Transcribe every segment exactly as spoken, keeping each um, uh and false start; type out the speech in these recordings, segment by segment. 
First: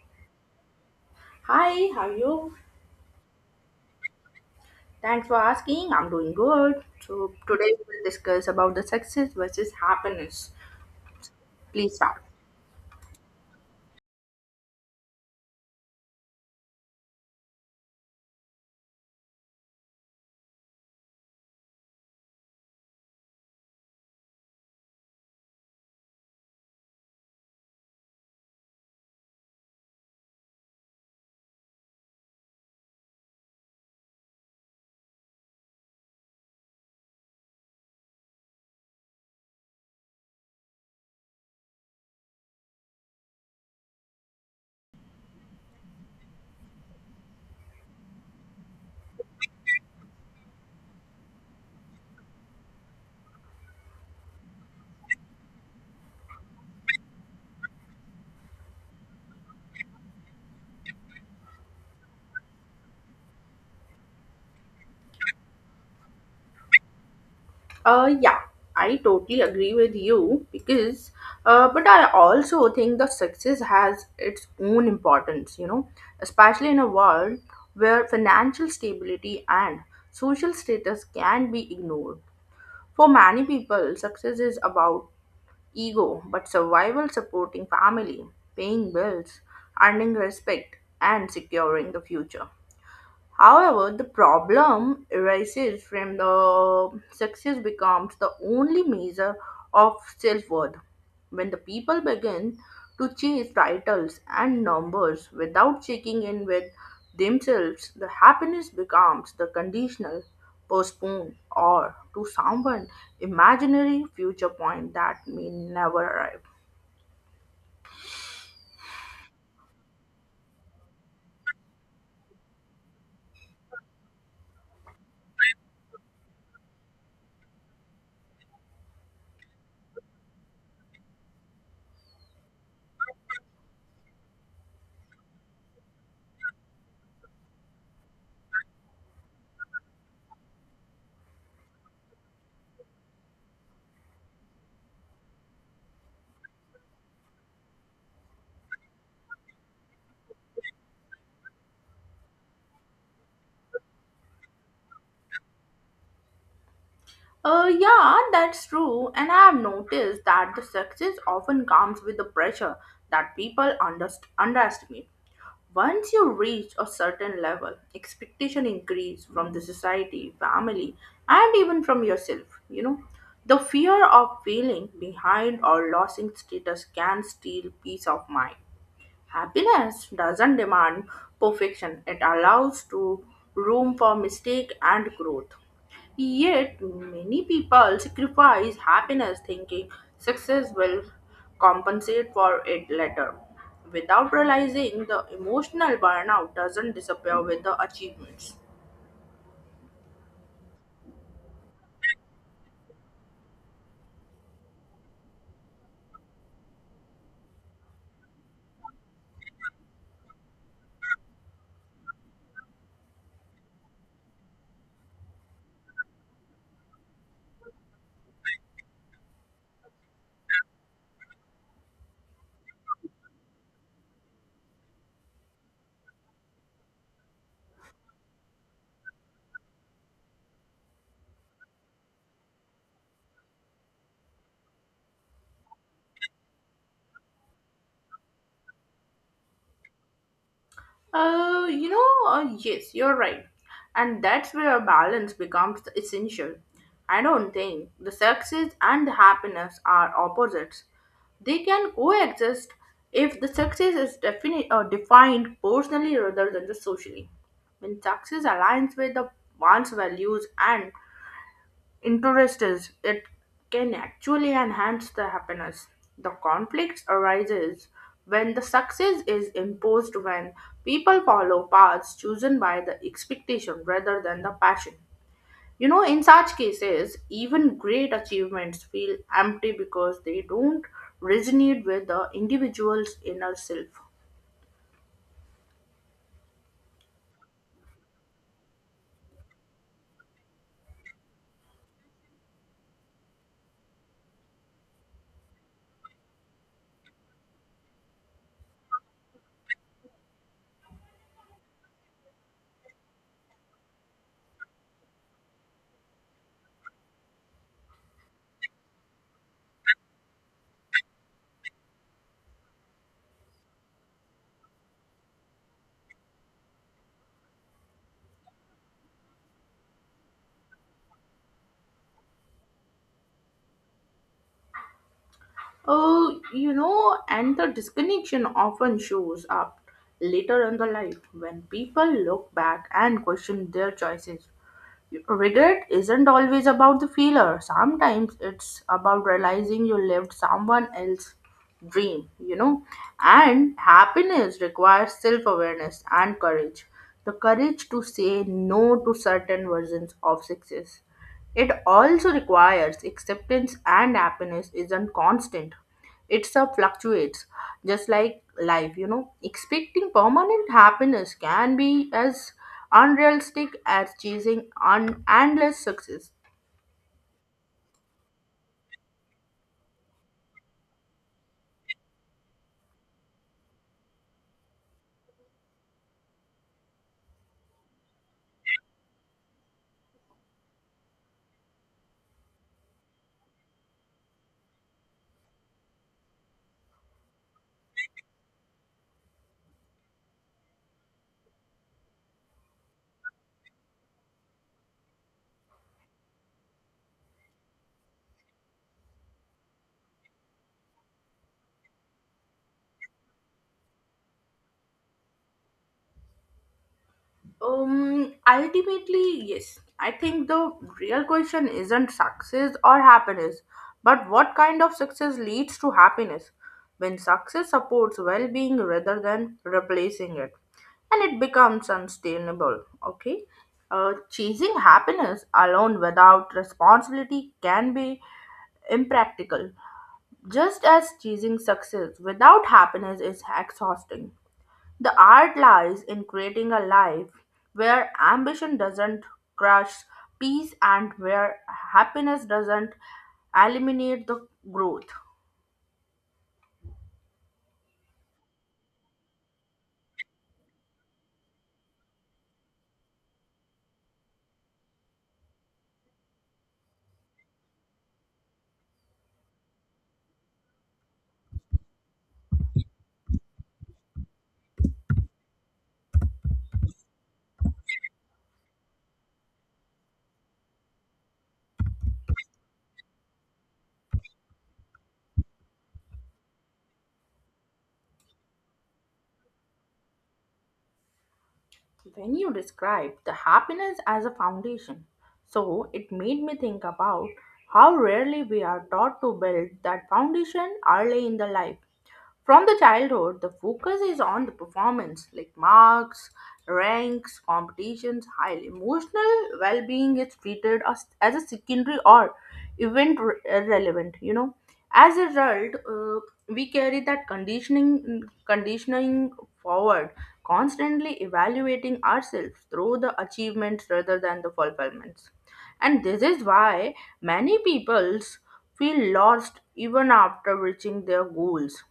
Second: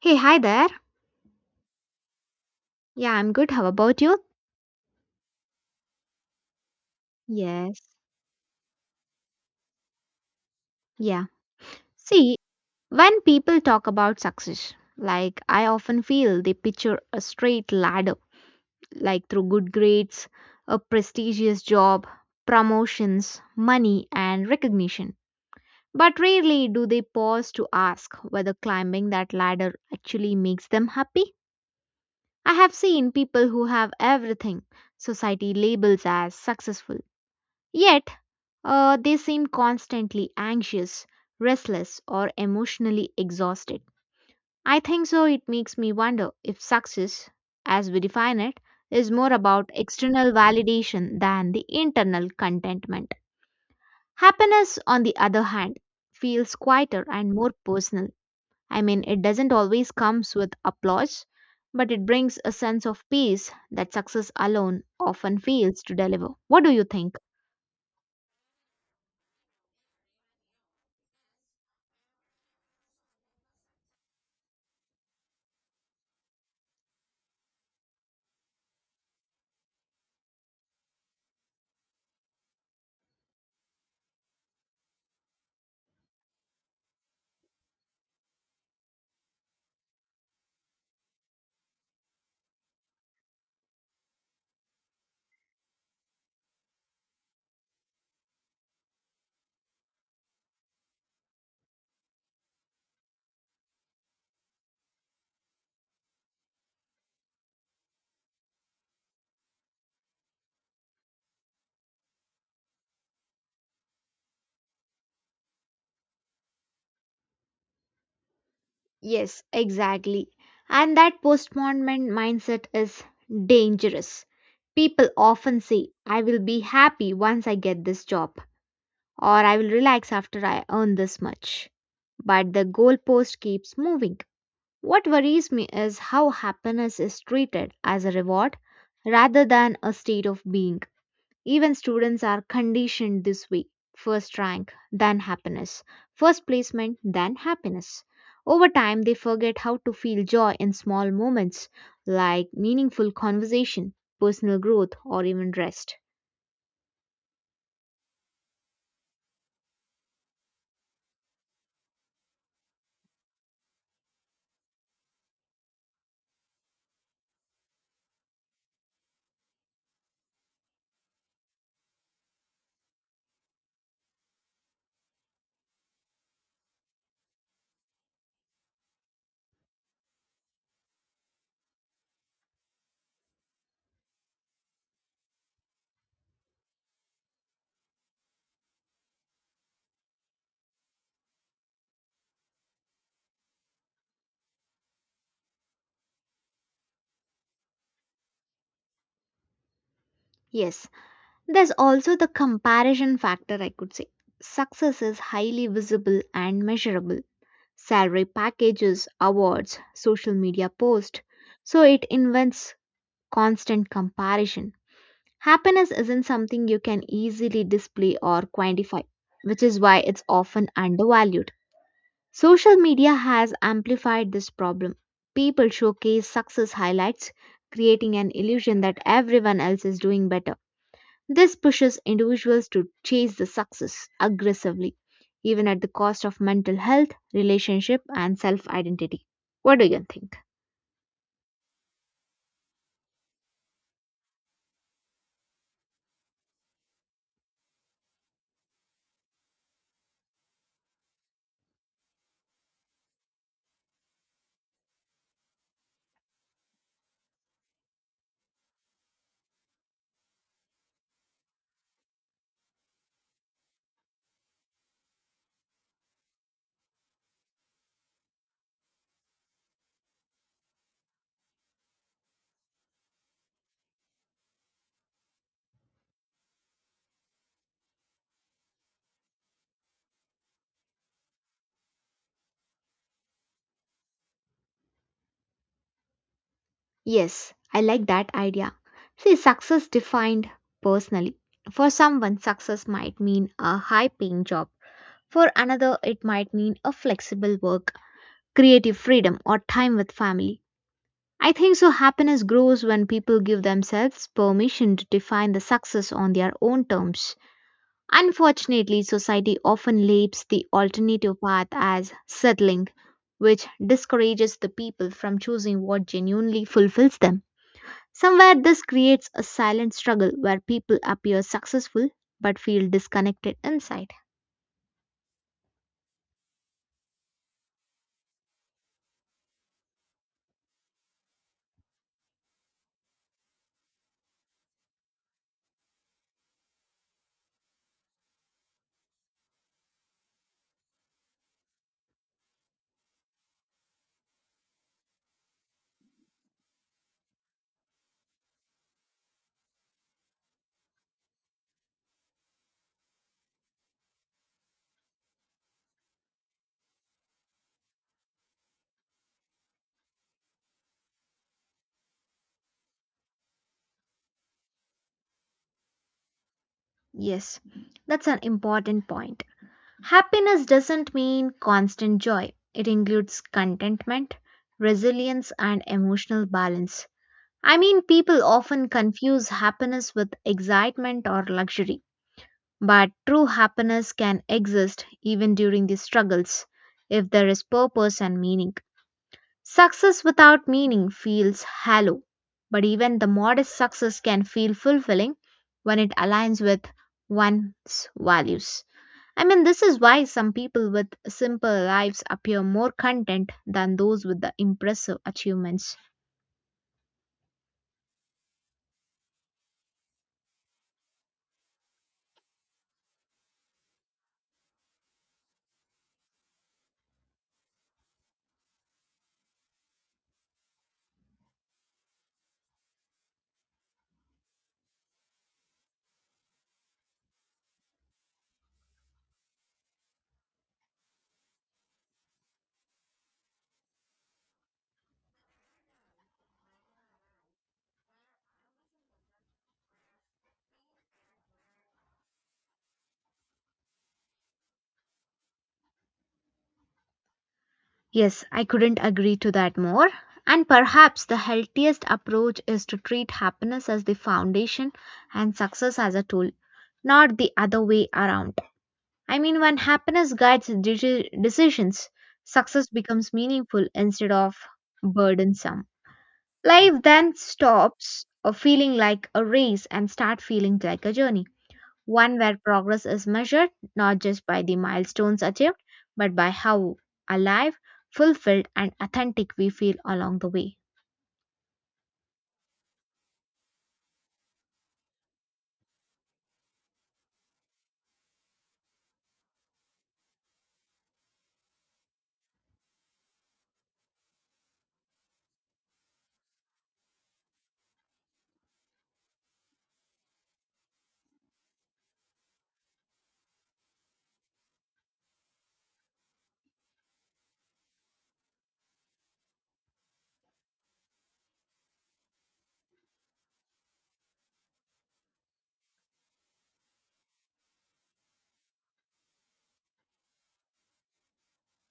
Hey, hi there. Hi, how are you? Yeah, I'm good. How about you? Thanks for asking. I'm doing good. So today Yes. we will discuss about the success versus happiness. Yeah. Please start. See, when people talk about success, like I often feel they picture a straight ladder, like through good grades, a prestigious job, promotions, money, and recognition. But rarely do they pause to ask whether climbing that ladder actually makes them happy. I have seen people who have everything society labels as successful, yet Uh, they seem constantly anxious, restless, or emotionally exhausted. I think so. It makes me wonder if success, as we define it, is more about external validation than the internal contentment. Happiness, on the other hand, feels quieter and more personal. I mean, it doesn't always comes with applause, but it brings a sense of peace that success alone often fails to deliver. What do you think? Uh, yeah, I totally agree with you because, uh, but I also think the success has its own importance. You know, especially in a world where financial stability and social status can be ignored. For many people, success is about ego, but survival supporting family, paying bills, earning respect, and securing the future. However, the problem arises from the success becomes the only measure of self worth. When the people begin to chase titles and numbers without checking in with themselves, the happiness becomes the conditional, postponed, or to someone imaginary future point that may never arrive. Yes, exactly. And that postponement mindset is dangerous. People often say, I will be happy once I get this job, or I will relax after I earn this much. But the goalpost keeps moving. What worries me is how happiness is treated as a reward rather than a state of being. Even students are conditioned this way, first rank, then happiness, first placement, then happiness. Over time, they forget how to feel joy in small moments like meaningful conversation, personal growth, or even rest. Uh, yeah, that's true. And I have noticed that the success often comes with the pressure that people underst- underestimate. Once you reach a certain level, expectation increase from the society, family, and even from yourself. You know, the fear of feeling behind or losing status can steal peace of mind. Happiness doesn't demand perfection; it allows to room for mistake and growth. Yet, many people sacrifice happiness thinking success will compensate for it later without realizing the emotional burnout doesn't disappear with the achievements. Yes, there's also the comparison factor, I could say. Success is highly visible and measurable. Salary packages, awards, social media posts. So it invents constant comparison. Happiness isn't something you can easily display or quantify, which is why it's often undervalued. Social media has amplified this problem. People showcase success highlights, creating an illusion that everyone else is doing better. This pushes individuals to chase the success aggressively, even at the cost of mental health, relationship, and self identity. What do you think? Uh, you know, uh, yes, you're right. And that's where balance becomes essential. I don't think the success and the happiness are opposites. They can coexist if the success is defini- uh, defined personally rather than the socially. When success aligns with the one's values and Interest is it can actually enhance the happiness. The conflict arises when the success is imposed when people follow paths chosen by the expectation rather than the passion. You know, in such cases, even great achievements feel empty because they don't resonate with the individual's inner self. Yes, I like that idea. See, success defined personally. For someone, success might mean a high paying job. For another, it might mean a flexible work, creative freedom, or time with family. I think so. Happiness grows when people give themselves permission to define the success on their own terms. Unfortunately, society often labels the alternative path as settling, which discourages the people from choosing what genuinely fulfills them. Somewhere this creates a silent struggle where people appear successful but feel disconnected inside. Oh, you know, and the disconnection often shows up later in the life when people look back and question their choices. Regret isn't always about the failure. Sometimes it's about realizing you lived someone else's dream, you know. And happiness requires self awareness and courage, the courage to say no to certain versions of success. It also requires acceptance, and happiness isn't constant. It's a fluctuates, just like life, you know. Expecting permanent happiness can be as unrealistic as chasing un- endless success. Yes, that's an important point. Happiness doesn't mean constant joy, it includes contentment, resilience, and emotional balance. I mean, people often confuse happiness with excitement or luxury, but true happiness can exist even during these struggles if there is purpose and meaning. Success without meaning feels hollow, but even the modest success can feel fulfilling when it aligns with one's values. I mean, this is why some people with simple lives appear more content than those with the impressive achievements. Um, ultimately, yes, I think the real question isn't success or happiness, but what kind of success leads to happiness. When success supports well being rather than replacing it, and it becomes unsustainable. Okay? Uh, chasing happiness alone without responsibility can be impractical, just as chasing success without happiness is exhausting. The art lies in creating a life where ambition doesn't crush peace and where happiness doesn't eliminate the growth. Yes, I couldn't agree to that more. And perhaps the healthiest approach is to treat happiness as the foundation and success as a tool, not the other way around. I mean, when happiness guides deci- decisions, success becomes meaningful instead of burdensome. Life then stops uh, feeling like a race and start feeling like a journey, one where progress is measured not just by the milestones achieved, but by how alive, fulfilled, and authentic we feel along the way. When you describe the happiness as a foundation, so it made me think about how rarely we are taught to build that foundation early in the life. From the childhood, the focus is on the performance, like marks, ranks, competitions, high emotional well-being is treated as, as a secondary or event re- uh, relevant. You know, as a result, uh, we carry that conditioning conditioning forward, constantly evaluating ourselves through the achievements rather than the fulfillments. And this is why many people's feel lost even after reaching their goals.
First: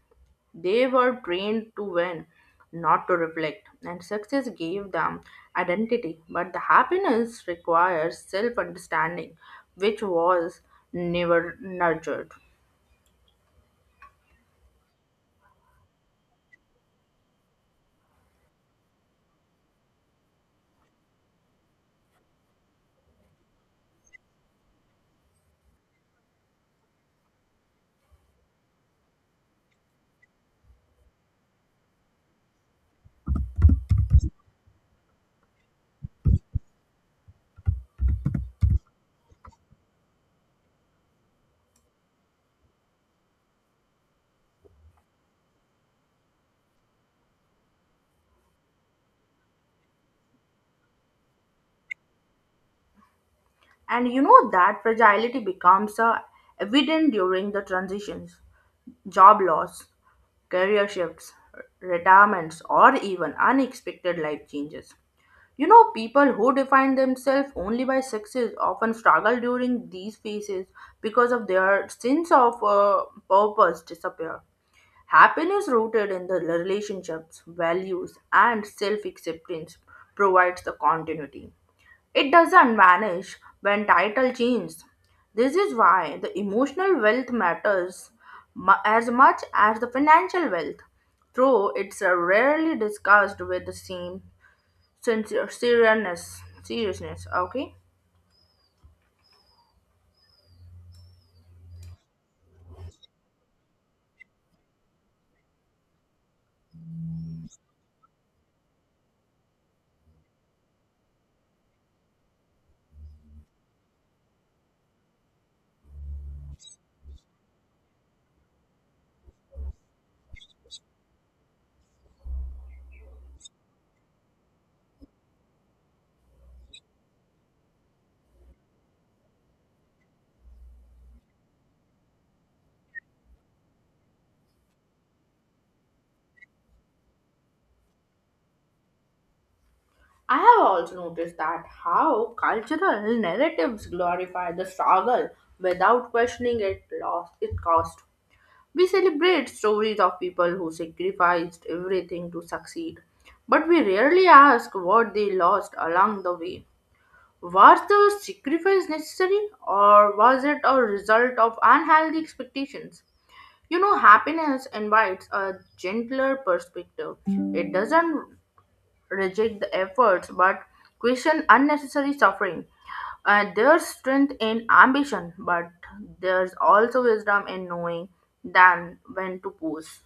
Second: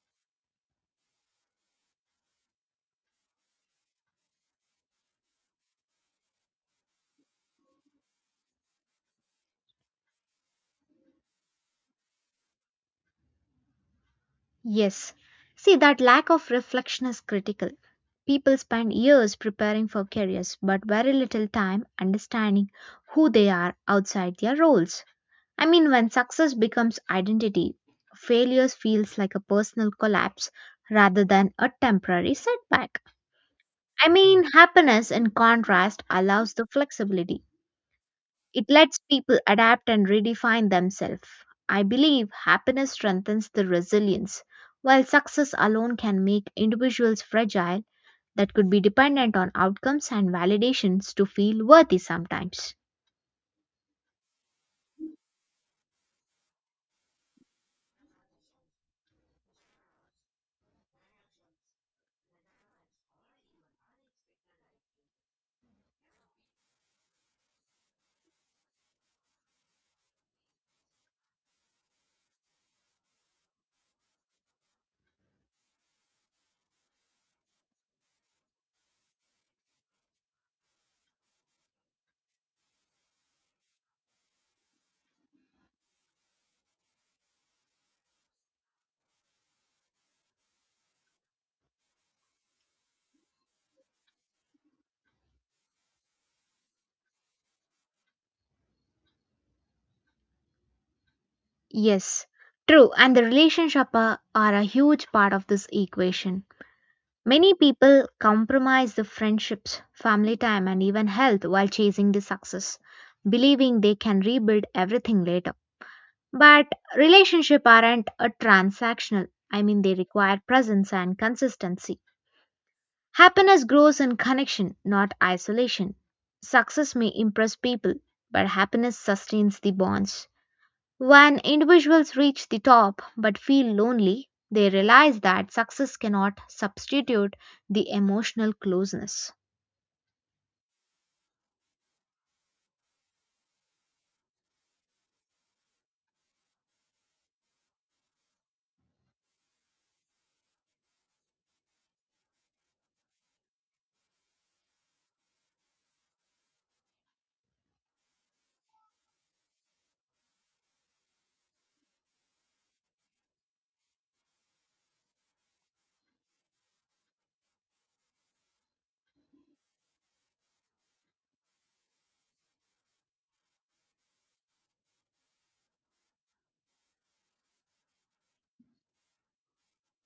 They were trained to win, not to reflect, and success gave them identity. But the happiness requires self understanding, which was never nurtured. Yes. See, that lack of reflection is critical. People spend years preparing for careers but very little time understanding who they are outside their roles. I mean, when success becomes identity, failures feels like a personal collapse rather than a temporary setback. I mean, happiness in contrast allows the flexibility. It lets people adapt and redefine themselves. I believe happiness strengthens the resilience, while success alone can make individuals fragile that could be dependent on outcomes and validations to feel worthy sometimes. And you know that fragility becomes uh, evident during the transitions, job loss, career shifts, retirements, or even unexpected life changes. You know, people who define themselves only by success often struggle during these phases because of their sense of uh, purpose disappear. Happiness rooted in the relationships, values, and self-acceptance provides the continuity. It doesn't vanish when title changes. This is why the emotional wealth matters mu- as much as the financial wealth, though it's uh, rarely discussed with the same Sincere, seriousness, seriousness. Okay. Yes, true, and the relationships are, are a huge part of this equation. Many people compromise the friendships, family time, and even health while chasing the success, believing they can rebuild everything later. But relationship aren't a transactional. I mean they require presence and consistency. Happiness grows in connection, not isolation. Success may impress people, but happiness sustains the bonds. When individuals reach the top but feel lonely, they realize that success cannot substitute the emotional closeness. I have also noticed that how cultural narratives glorify the struggle without questioning it lost it cost. We celebrate stories of people who sacrificed everything to succeed, but we rarely ask what they lost along the way. Was the sacrifice necessary, or was it a result of unhealthy expectations? You know, happiness invites a gentler perspective. It doesn't reject the efforts but question unnecessary suffering. Uh, there's strength in ambition, but there's also wisdom in knowing than when to pause.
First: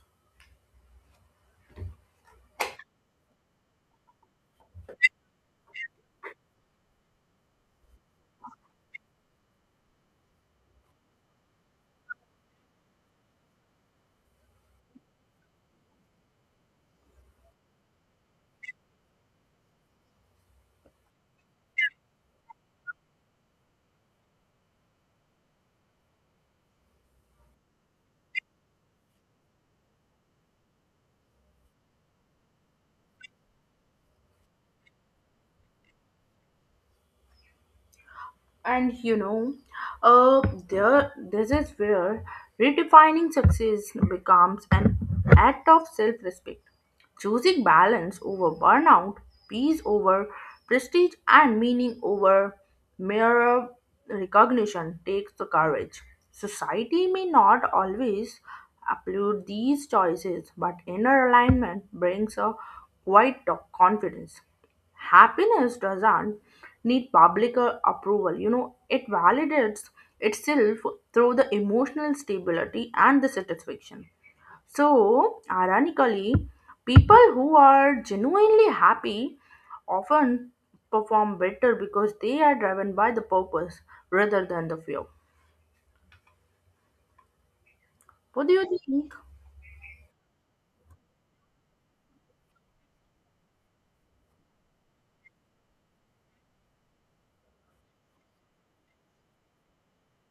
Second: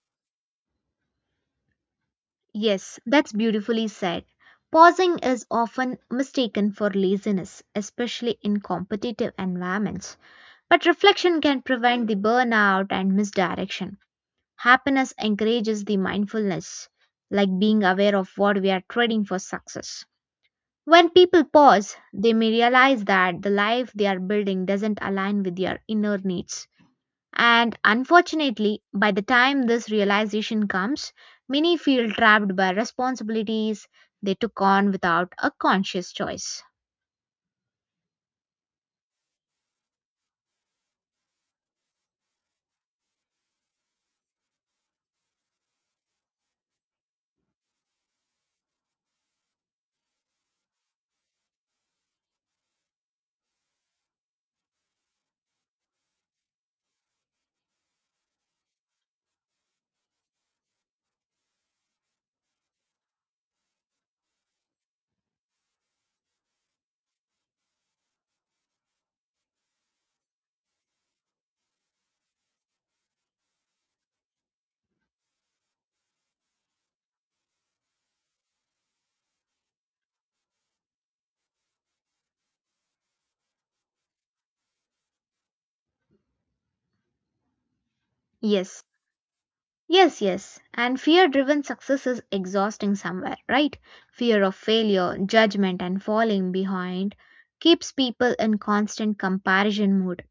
Yes, that's beautifully said. Pausing is often mistaken for laziness, especially in competitive environments. But reflection can prevent the burnout and misdirection. Happiness encourages the mindfulness, like being aware of what we are trading for success. When people pause, they may realize that the life they are building doesn't align with their inner needs. And unfortunately, by the time this realization comes, many feel trapped by responsibilities they took on without a conscious choice. And you know, uh, there, This is where redefining success becomes an act of self respect. Choosing balance over burnout, peace over prestige, and meaning over mere recognition takes the courage. Society may not always applaud these choices, but inner alignment brings a quiet confidence. Happiness doesn't need public uh, approval, you know. It validates itself through the emotional stability and the satisfaction. So ironically, people who are genuinely happy often perform better because they are driven by the purpose rather than the fear. What do you Yes, think? Yes, yes. And fear driven success is exhausting somewhere, right? Fear of failure, judgment, and falling behind keeps people in constant comparison mood.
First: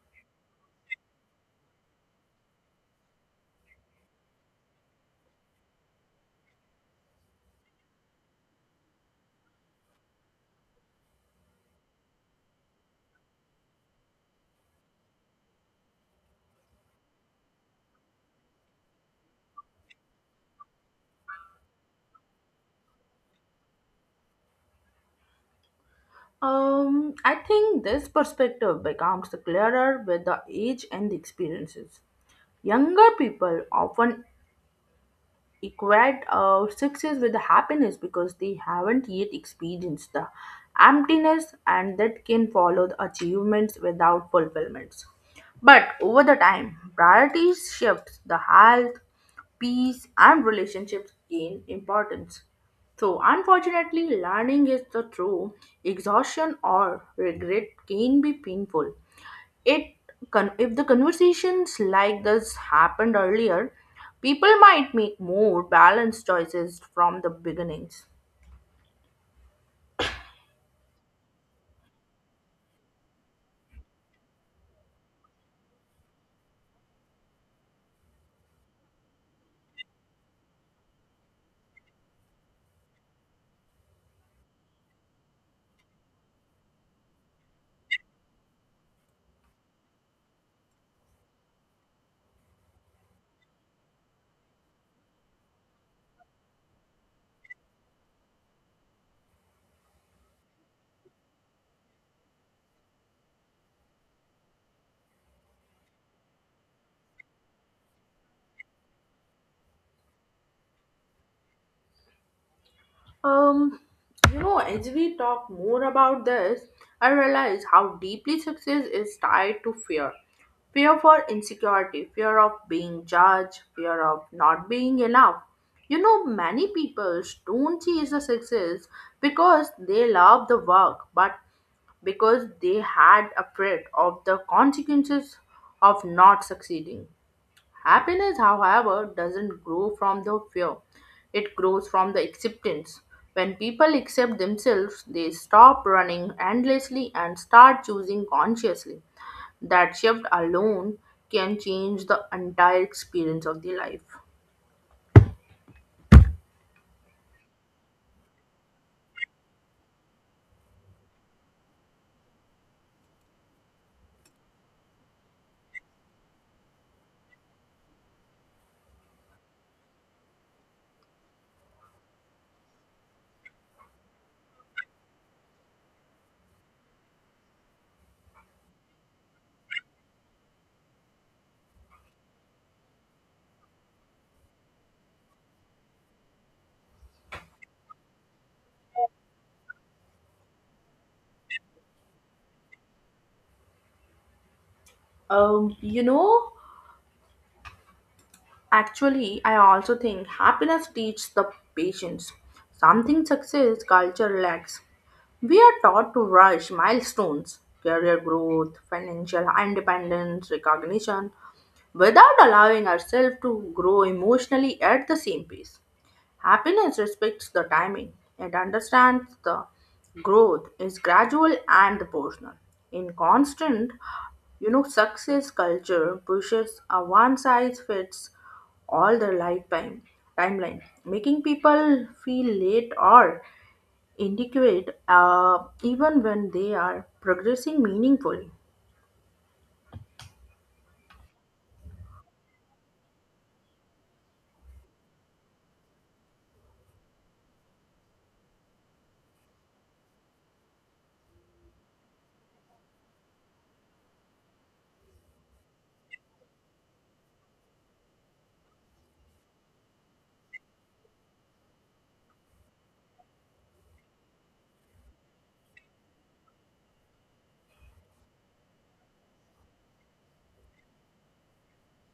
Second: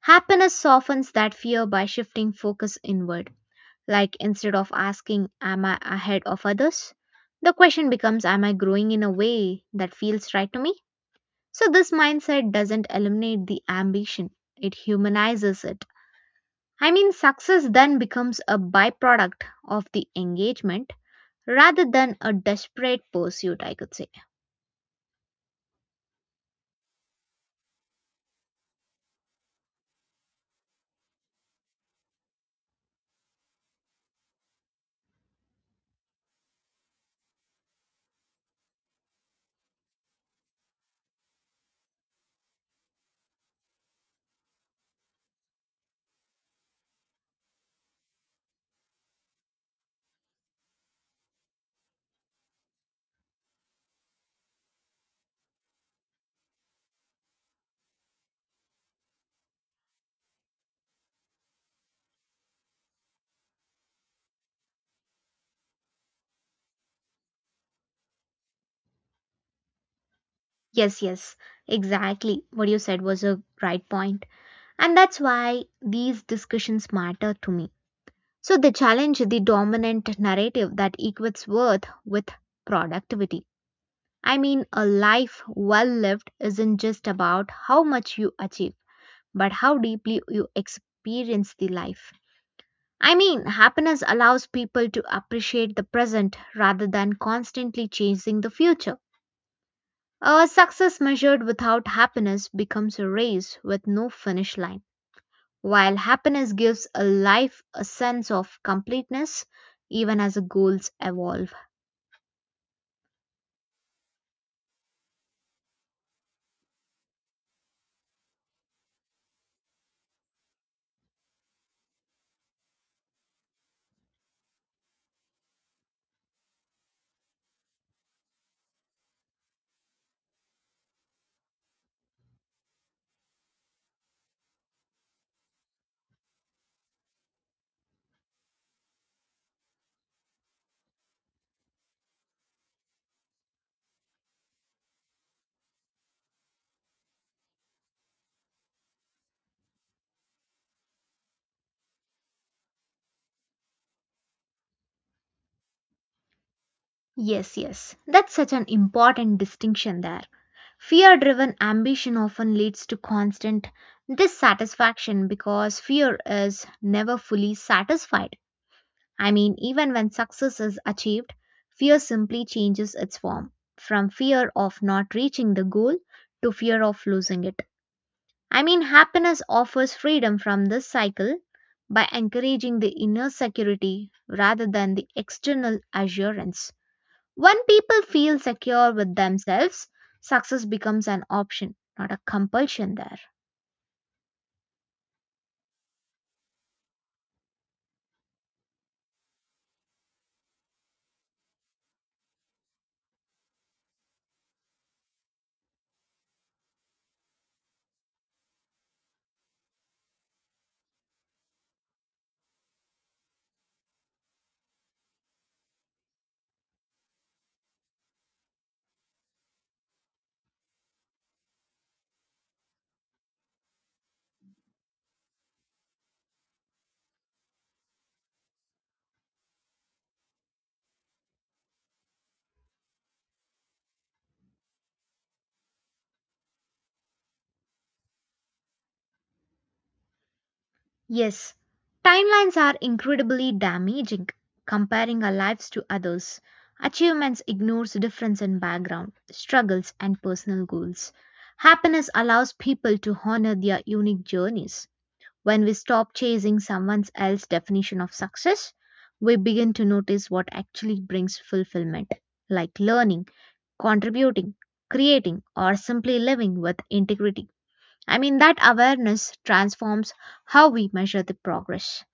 Happiness softens that fear by shifting focus inward. Like instead of asking, am I ahead of others? The question becomes, am I growing in a way that feels right to me? So, this mindset doesn't eliminate the ambition, it humanizes it. I mean, success then becomes a byproduct of the engagement rather than a desperate pursuit, I could say. um I think this perspective becomes clearer with the age and the experiences. Younger people often equate uh, success with happiness because they haven't yet experienced the emptiness and that can follow the achievements without fulfillments. But over the time, priorities shift, the health, peace, and relationships gain importance. So, unfortunately, learning is the true exhaustion or regret can be painful. It con- if the conversations like this happened earlier, people might make more balanced choices from the beginnings. Yes, yes, exactly. What you said was a right point. And that's why these discussions matter to me. So they challenge the dominant narrative that equates worth with productivity. I mean, a life well lived isn't just about how much you achieve, but how deeply you experience the life. I mean, happiness allows people to appreciate the present rather than constantly chasing the future. A success measured without happiness becomes a race with no finish line, while happiness gives a life a sense of completeness even as the goals evolve. um you know, as we talk more about this, I realize how deeply success is tied to fear. Fear for insecurity, fear of being judged, fear of not being enough. You know, many people don't chase the success because they love the work but because they had afraid of the consequences of not succeeding. Happiness, however, doesn't grow from the fear, it grows from the acceptance. When people accept themselves, they stop running endlessly and start choosing consciously. That shift alone can change the entire experience of the life. Yes, yes, that's such an important distinction there. Fear driven ambition often leads to constant dissatisfaction because fear is never fully satisfied. I mean, even when success is achieved, fear simply changes its form from fear of not reaching the goal to fear of losing it. I mean, happiness offers freedom from this cycle by encouraging the inner security rather than the external assurance. When people feel secure with themselves, success becomes an option, not a compulsion there. Um, you know, Actually, I also think happiness teaches the patience, something success culture lacks. We are taught to rush milestones, career growth, financial independence, recognition, without allowing ourselves to grow emotionally at the same pace. Happiness respects the timing. It understands the growth is gradual and proportional. In constant, you know, success culture pushes a one size fits all their lifetime timeline, making people feel late or inadequate, uh, even when they are progressing meaningfully. Yes, timelines are incredibly damaging. Comparing our lives to others, achievements ignores difference in background, struggles, and personal goals. Happiness allows people to honor their unique journeys. When we stop chasing someone else's definition of success, we begin to notice what actually brings fulfillment, like learning, contributing, creating, or simply living with integrity. I mean, that awareness transforms how we measure the progress.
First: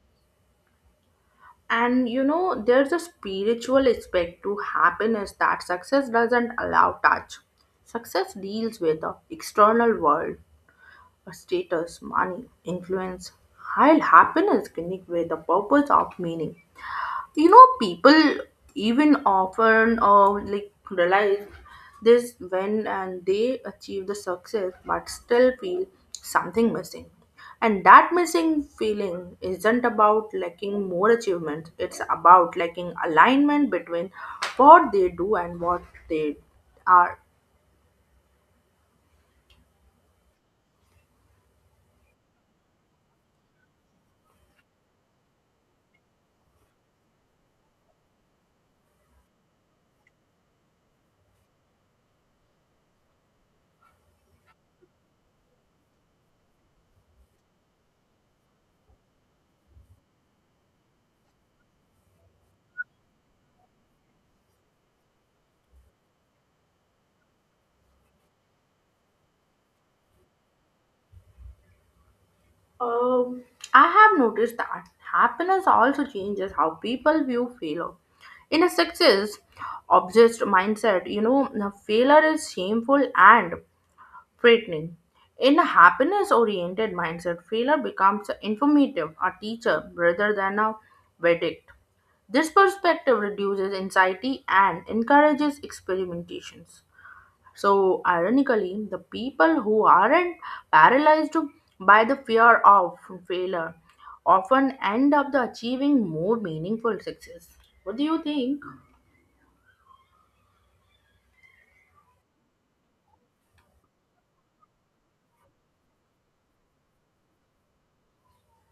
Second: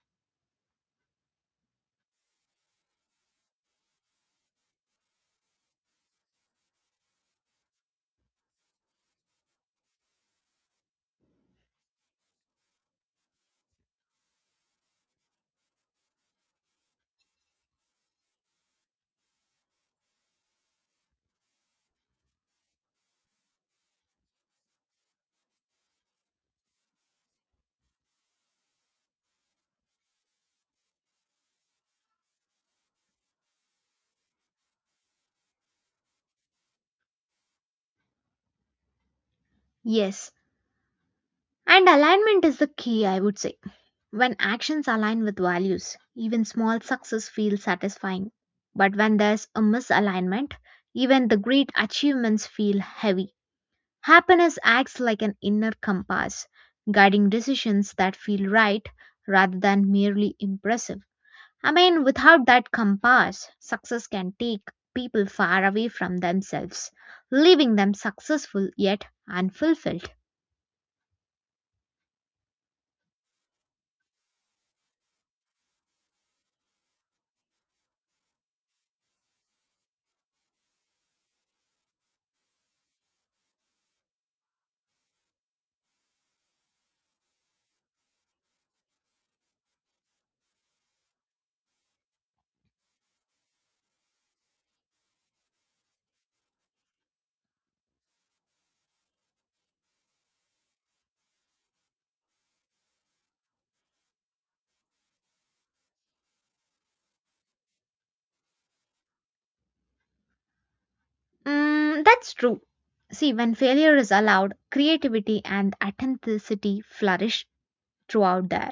And you know, there's a spiritual aspect to happiness that success doesn't allow touch. Success deals with the external world, a status, money, influence, while happiness connects with the purpose of meaning. You know, people even often uh, like realize this when and they achieve the success but still feel something missing. And that missing feeling isn't about lacking more achievements, it's about lacking alignment between what they do and what they are. Yes, and alignment is the key, I would say. When actions align with values, even small success feels satisfying. But when there's a misalignment, even the great achievements feel heavy. Happiness acts like an inner compass, guiding decisions that feel right rather than merely impressive. I mean, without that compass, success can take people far away from themselves, leaving them successful yet unfulfilled. Um, I have noticed that happiness also changes how people view failure. In a success obsessed mindset, you know, the failure is shameful and threatening. In a happiness oriented mindset, failure becomes informative, a teacher, rather than a verdict. This perspective reduces anxiety and encourages experimentations. So, ironically, the people who aren't paralyzed by the fear of failure often end up the achieving more meaningful success. What do you think? Mm, that's true. See, when failure is allowed, creativity and authenticity flourish throughout there.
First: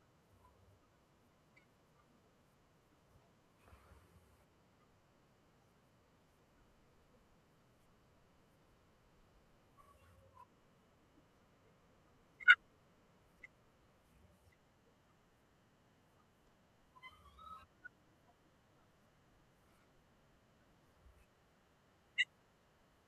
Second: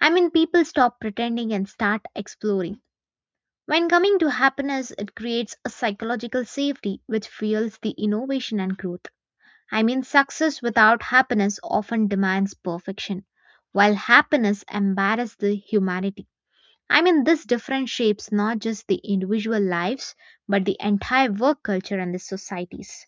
I mean, people stop pretending and start exploring. When coming to happiness, it creates a psychological safety which fuels the innovation and growth. I mean, success without happiness often demands perfection, while happiness embarrasses the humanity. I mean, this difference shapes not just the individual lives, but the entire work culture and the societies.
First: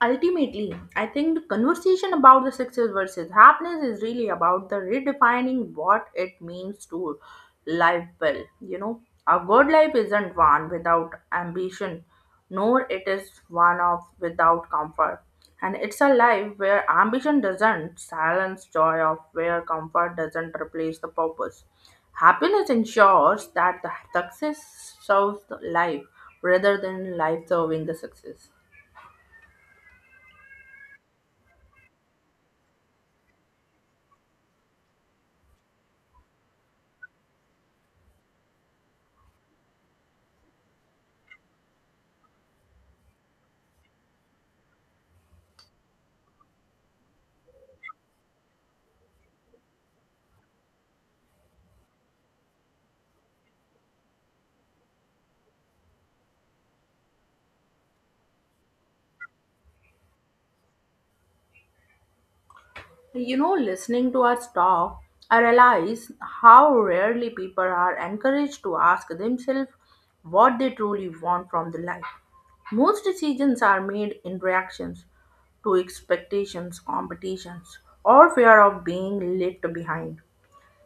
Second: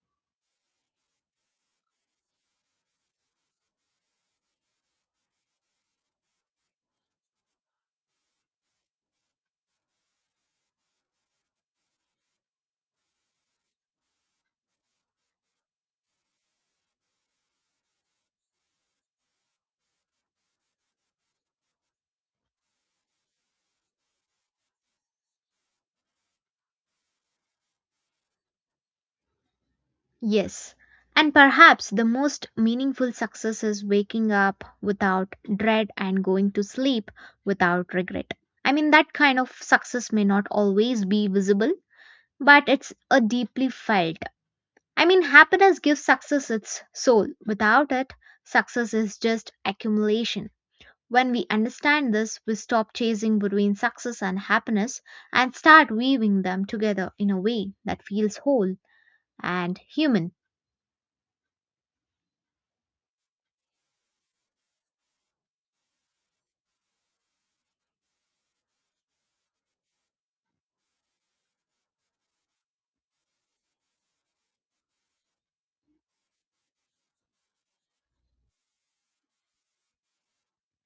Ultimately, I think the conversation about the success versus happiness is really about the redefining what it means to live well. You know, a good life isn't one without ambition, nor it is one of without comfort. And it's a life where ambition doesn't silence joy of where comfort doesn't replace the purpose. Happiness ensures that the success serves the life rather than life serving the success. Yes, and perhaps the most meaningful success is waking up without dread and going to sleep without regret. I mean, that kind of success may not always be visible, but it's a deeply felt. I mean, happiness gives success its soul. Without it, success is just accumulation. When we understand this, we stop chasing between success and happiness and start weaving them together in a way that feels whole and human. You know, listening to us talk, I realize how rarely people are encouraged to ask themselves what they truly want from the life. Most decisions are made in reactions to expectations, competitions, or fear of being left behind.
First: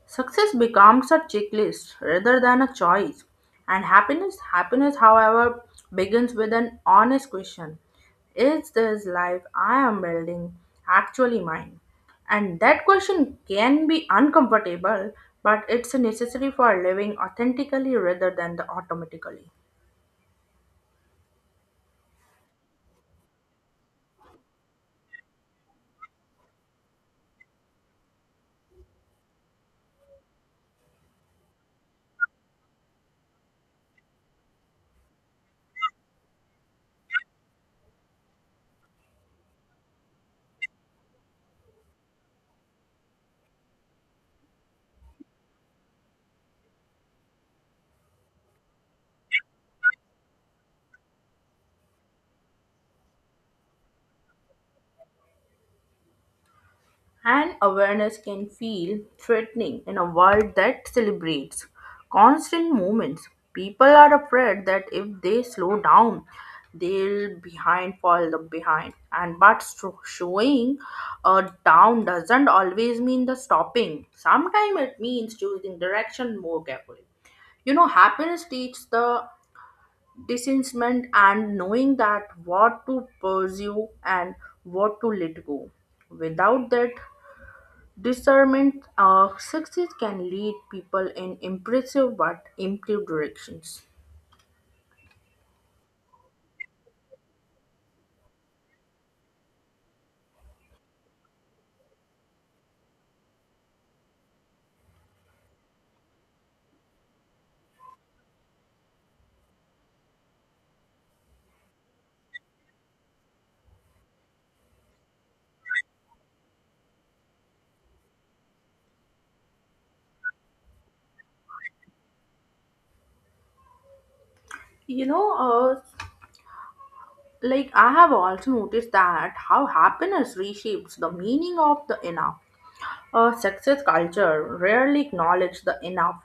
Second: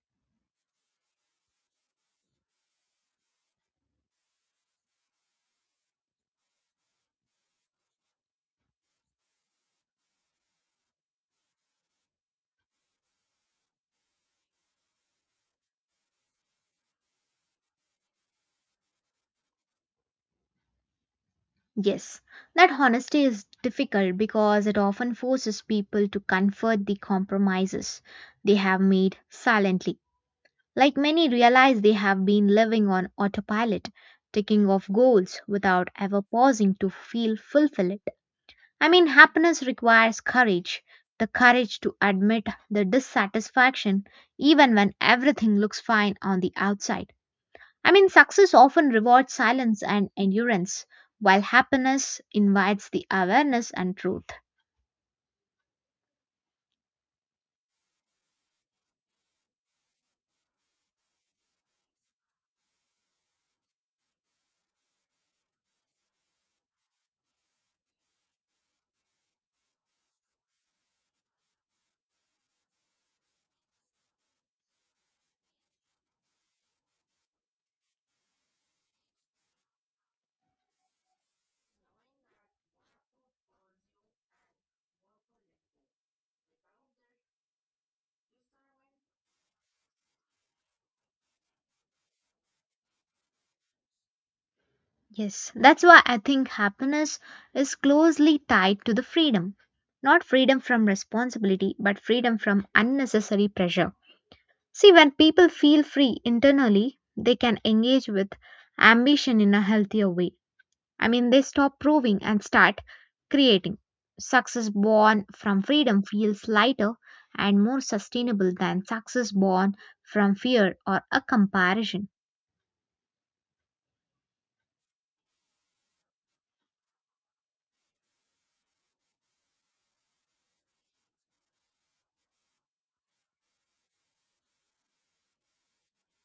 Success becomes a checklist rather than a choice. And happiness, happiness, however, begins with an honest question. Is this life I am building actually mine? And that question can be uncomfortable, but it's necessary for living authentically rather than the automatically. Yes, that honesty is difficult because it often forces people to comfort the compromises they have made silently. Like many realize they have been living on autopilot, ticking off goals without ever pausing to feel fulfilled. I mean, happiness requires courage, the courage to admit the dissatisfaction even when everything looks fine on the outside. I mean, success often rewards silence and endurance, while happiness invites the awareness and truth. And awareness can feel threatening in a world that celebrates constant movements. People are afraid that if they slow down, they'll behind fall the behind. And but sho- showing a down doesn't always mean the stopping. Sometimes it means choosing direction more carefully. You know, happiness teaches the discernment and knowing that what to pursue and what to let go. Without that, discernment of success can lead people in impressive but improved directions. Yes, that's why I think happiness is closely tied to the freedom. Not freedom from responsibility, but freedom from unnecessary pressure. See, when people feel free internally, they can engage with ambition in a healthier way. I mean, they stop proving and start creating. Success born from freedom feels lighter and more sustainable than success born from fear or a comparison. You know, uh, like I have also noticed that how happiness reshapes the meaning of the enough. A success culture rarely acknowledges the enough.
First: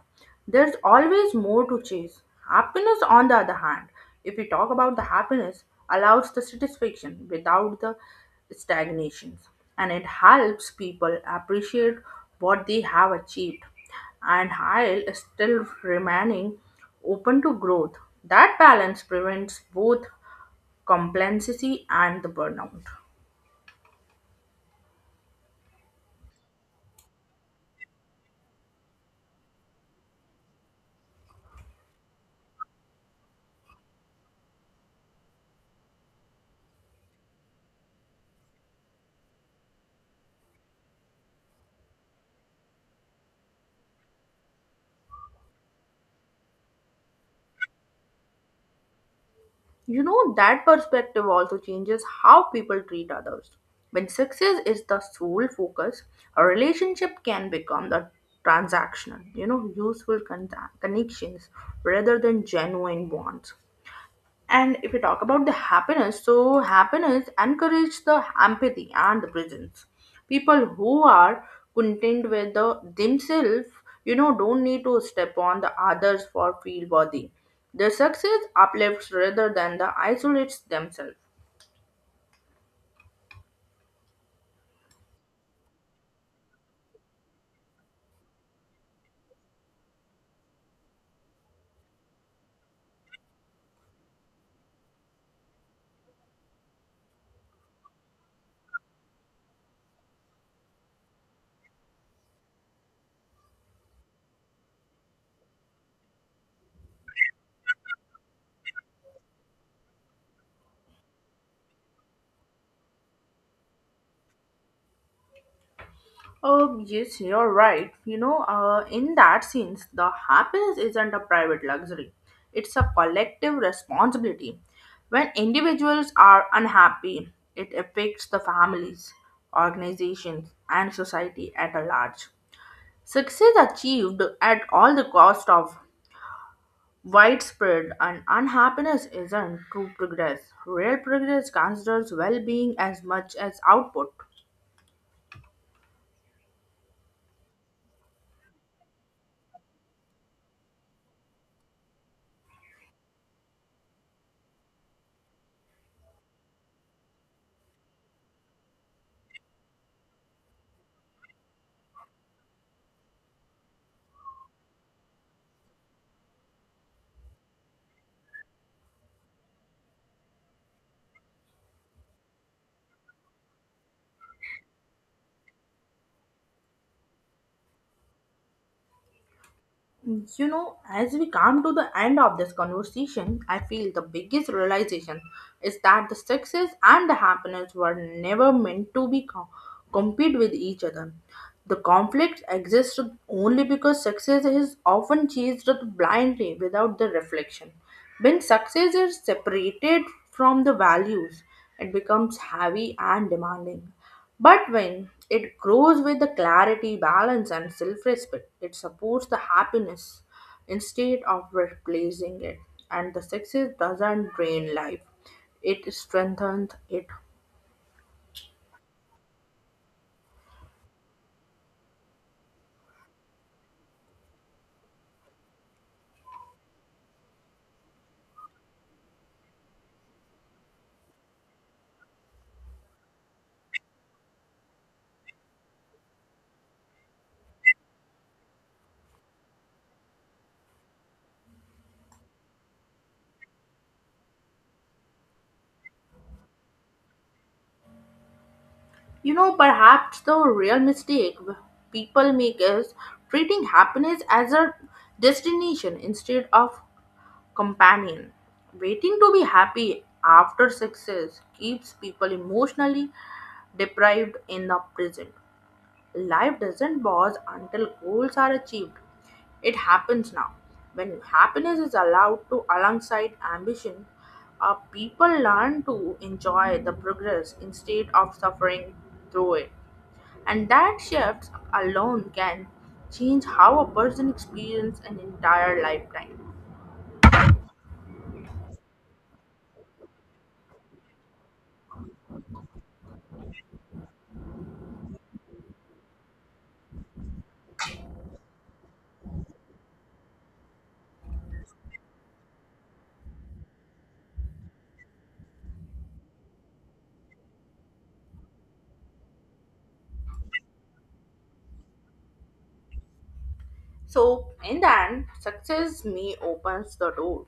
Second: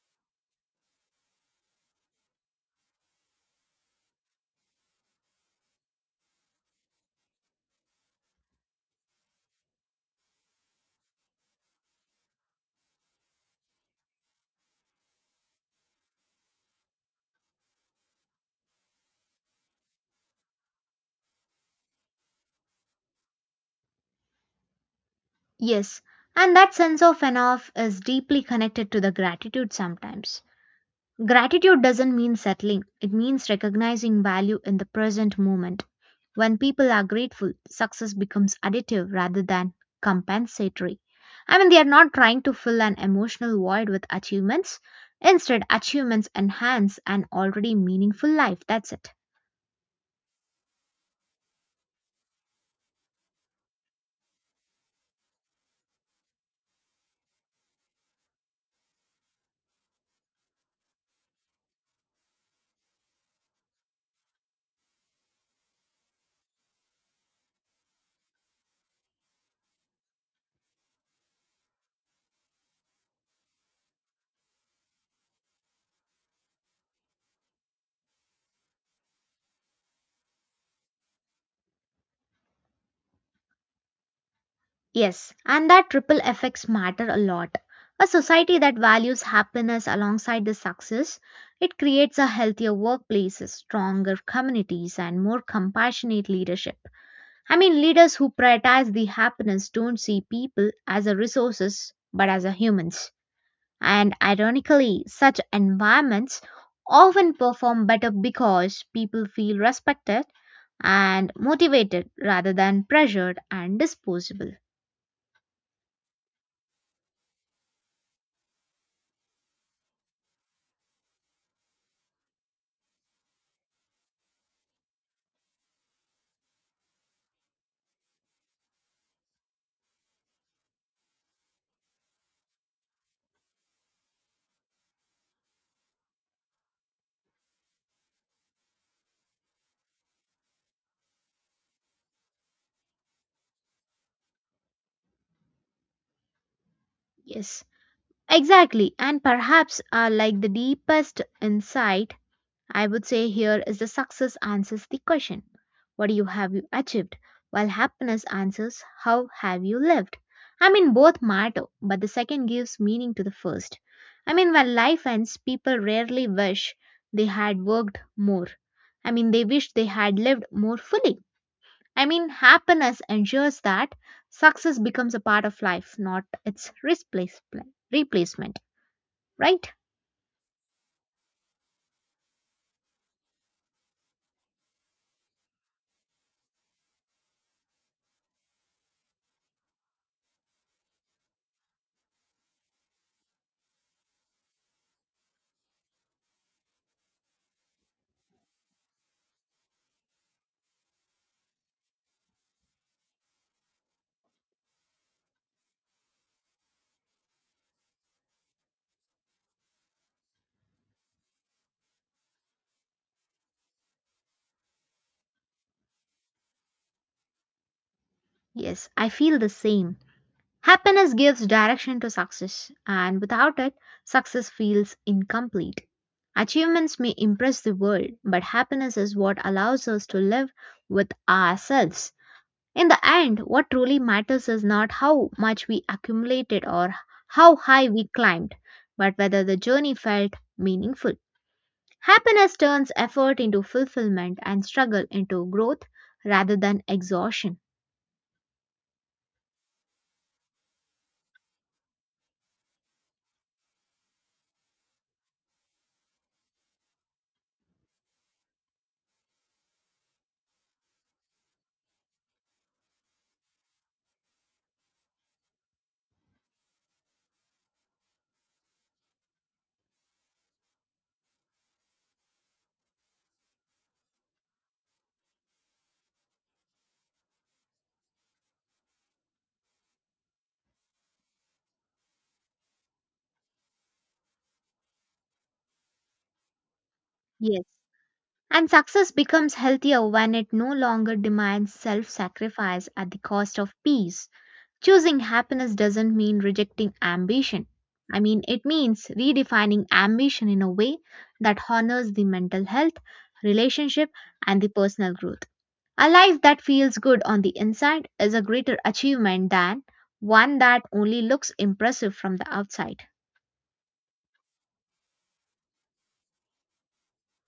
There's always more to chase. Happiness, on the other hand, if we talk about the happiness, allows the satisfaction without the stagnations, and it helps people appreciate what they have achieved, and while still remaining open to growth. That balance prevents both complacency and the burnout. Yes, and that sense of enough is deeply connected to the gratitude sometimes. Gratitude doesn't mean settling, it means recognizing value in the present moment. When people are grateful, success becomes additive rather than compensatory. I mean, they are not trying to fill an emotional void with achievements. Instead, achievements enhance an already meaningful life. That's it. You know, that perspective also changes how people treat others. When success is the sole focus, a relationship can become the transactional, you know, useful con- connections rather than genuine bonds. And if you talk about the happiness, so happiness encourages the empathy and the presence. People who are content with the, themselves, you know, don't need to step on the others for feel worthy. Their success uplifts rather than the isolates themselves. Yes, and that triple effects matter a lot. A society that values happiness alongside the success, it creates a healthier workplace, stronger communities, and more compassionate leadership. I mean, leaders who prioritize the happiness don't see people as a resources but as a humans. And ironically, such environments often perform better because people feel respected and motivated rather than pressured and disposable. Um, yes, you're right. You know, uh, in that sense, the happiness isn't a private luxury, it's a collective responsibility. When individuals are unhappy, it affects the families, organizations, and society at a large. Success achieved at all the cost of widespread and unhappiness isn't true progress. Real progress considers well being as much as output. Yes. Exactly, and perhaps uh, like the deepest insight, I would say here is the success answers the question, What do you have you achieved? While happiness answers, how have you lived? I mean, both matter, but the second gives meaning to the first. I mean, when life ends, people rarely wish they had worked more. I mean, they wish they had lived more fully. I mean, happiness ensures that success becomes a part of life, not its replace- replacement, right? You know, as we come to the end of this conversation, I feel the biggest realization is that the success and the happiness were never meant to be co- compete with each other. The conflict exists only because success is often chased blindly without the reflection. When success is separated from the values, it becomes heavy and demanding. But when it grows with the clarity, balance, and self respect, it supports the happiness instead of replacing it. And the success doesn't drain life, it strengthens it. Yes, I feel the same. Happiness gives direction to success, and without it, success feels incomplete. Achievements may impress the world, but happiness is what allows us to live with ourselves. In the end, what truly matters is not how much we accumulated or how high we climbed, but whether the journey felt meaningful. Happiness turns effort into fulfillment and struggle into growth rather than exhaustion. You know, perhaps the real mistake people make is treating happiness as a destination instead of companion. Waiting to be happy after success keeps people emotionally deprived in the present. Life doesn't pause until goals are achieved. It happens now. When happiness is allowed to alongside ambition, uh, people learn to enjoy the progress instead of suffering through it. And that shift alone can change how a person experiences an entire lifetime. Yes. And success becomes healthier when it no longer demands self sacrifice at the cost of peace. Choosing happiness doesn't mean rejecting ambition. I mean, it means redefining ambition in a way that honors the mental health, relationship, and the personal growth. A life that feels good on the inside is a greater achievement than one that only looks impressive from the outside. So, in the end, success may opens the door,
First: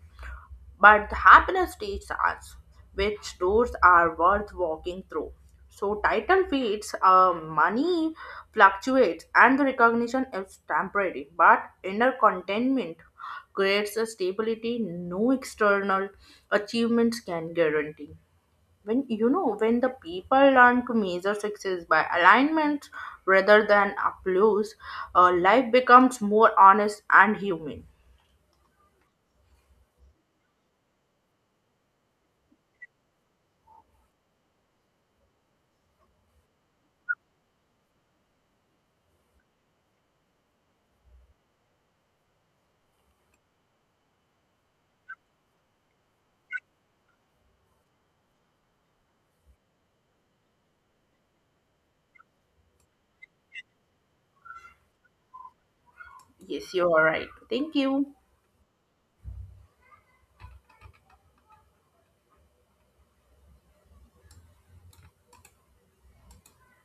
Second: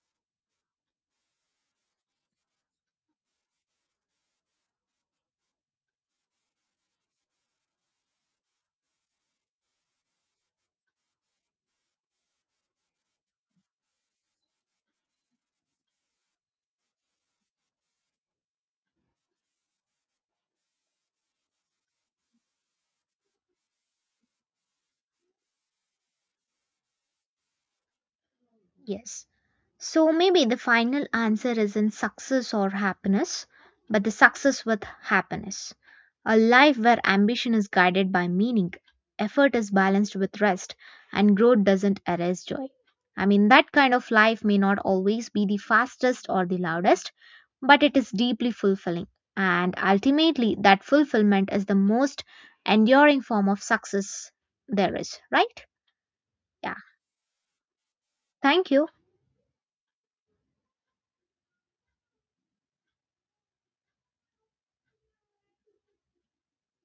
but the happiness teaches us which doors are worth walking through. So title fades, uh, money fluctuates, and the recognition is temporary. But inner contentment creates a stability no external achievements can guarantee. When you know when the people learn to measure success by alignment rather than applause, uh, life becomes more honest and human. Yes. So maybe the final answer isn't success or happiness, but the success with happiness. A life where ambition is guided by meaning, effort is balanced with rest, and growth doesn't erase joy. I mean, that kind of life may not always be the fastest or the loudest, but it is deeply fulfilling. And ultimately, that fulfillment is the most enduring form of success there is, right? Yes, Yeah. you are right. Thank you. Thank you.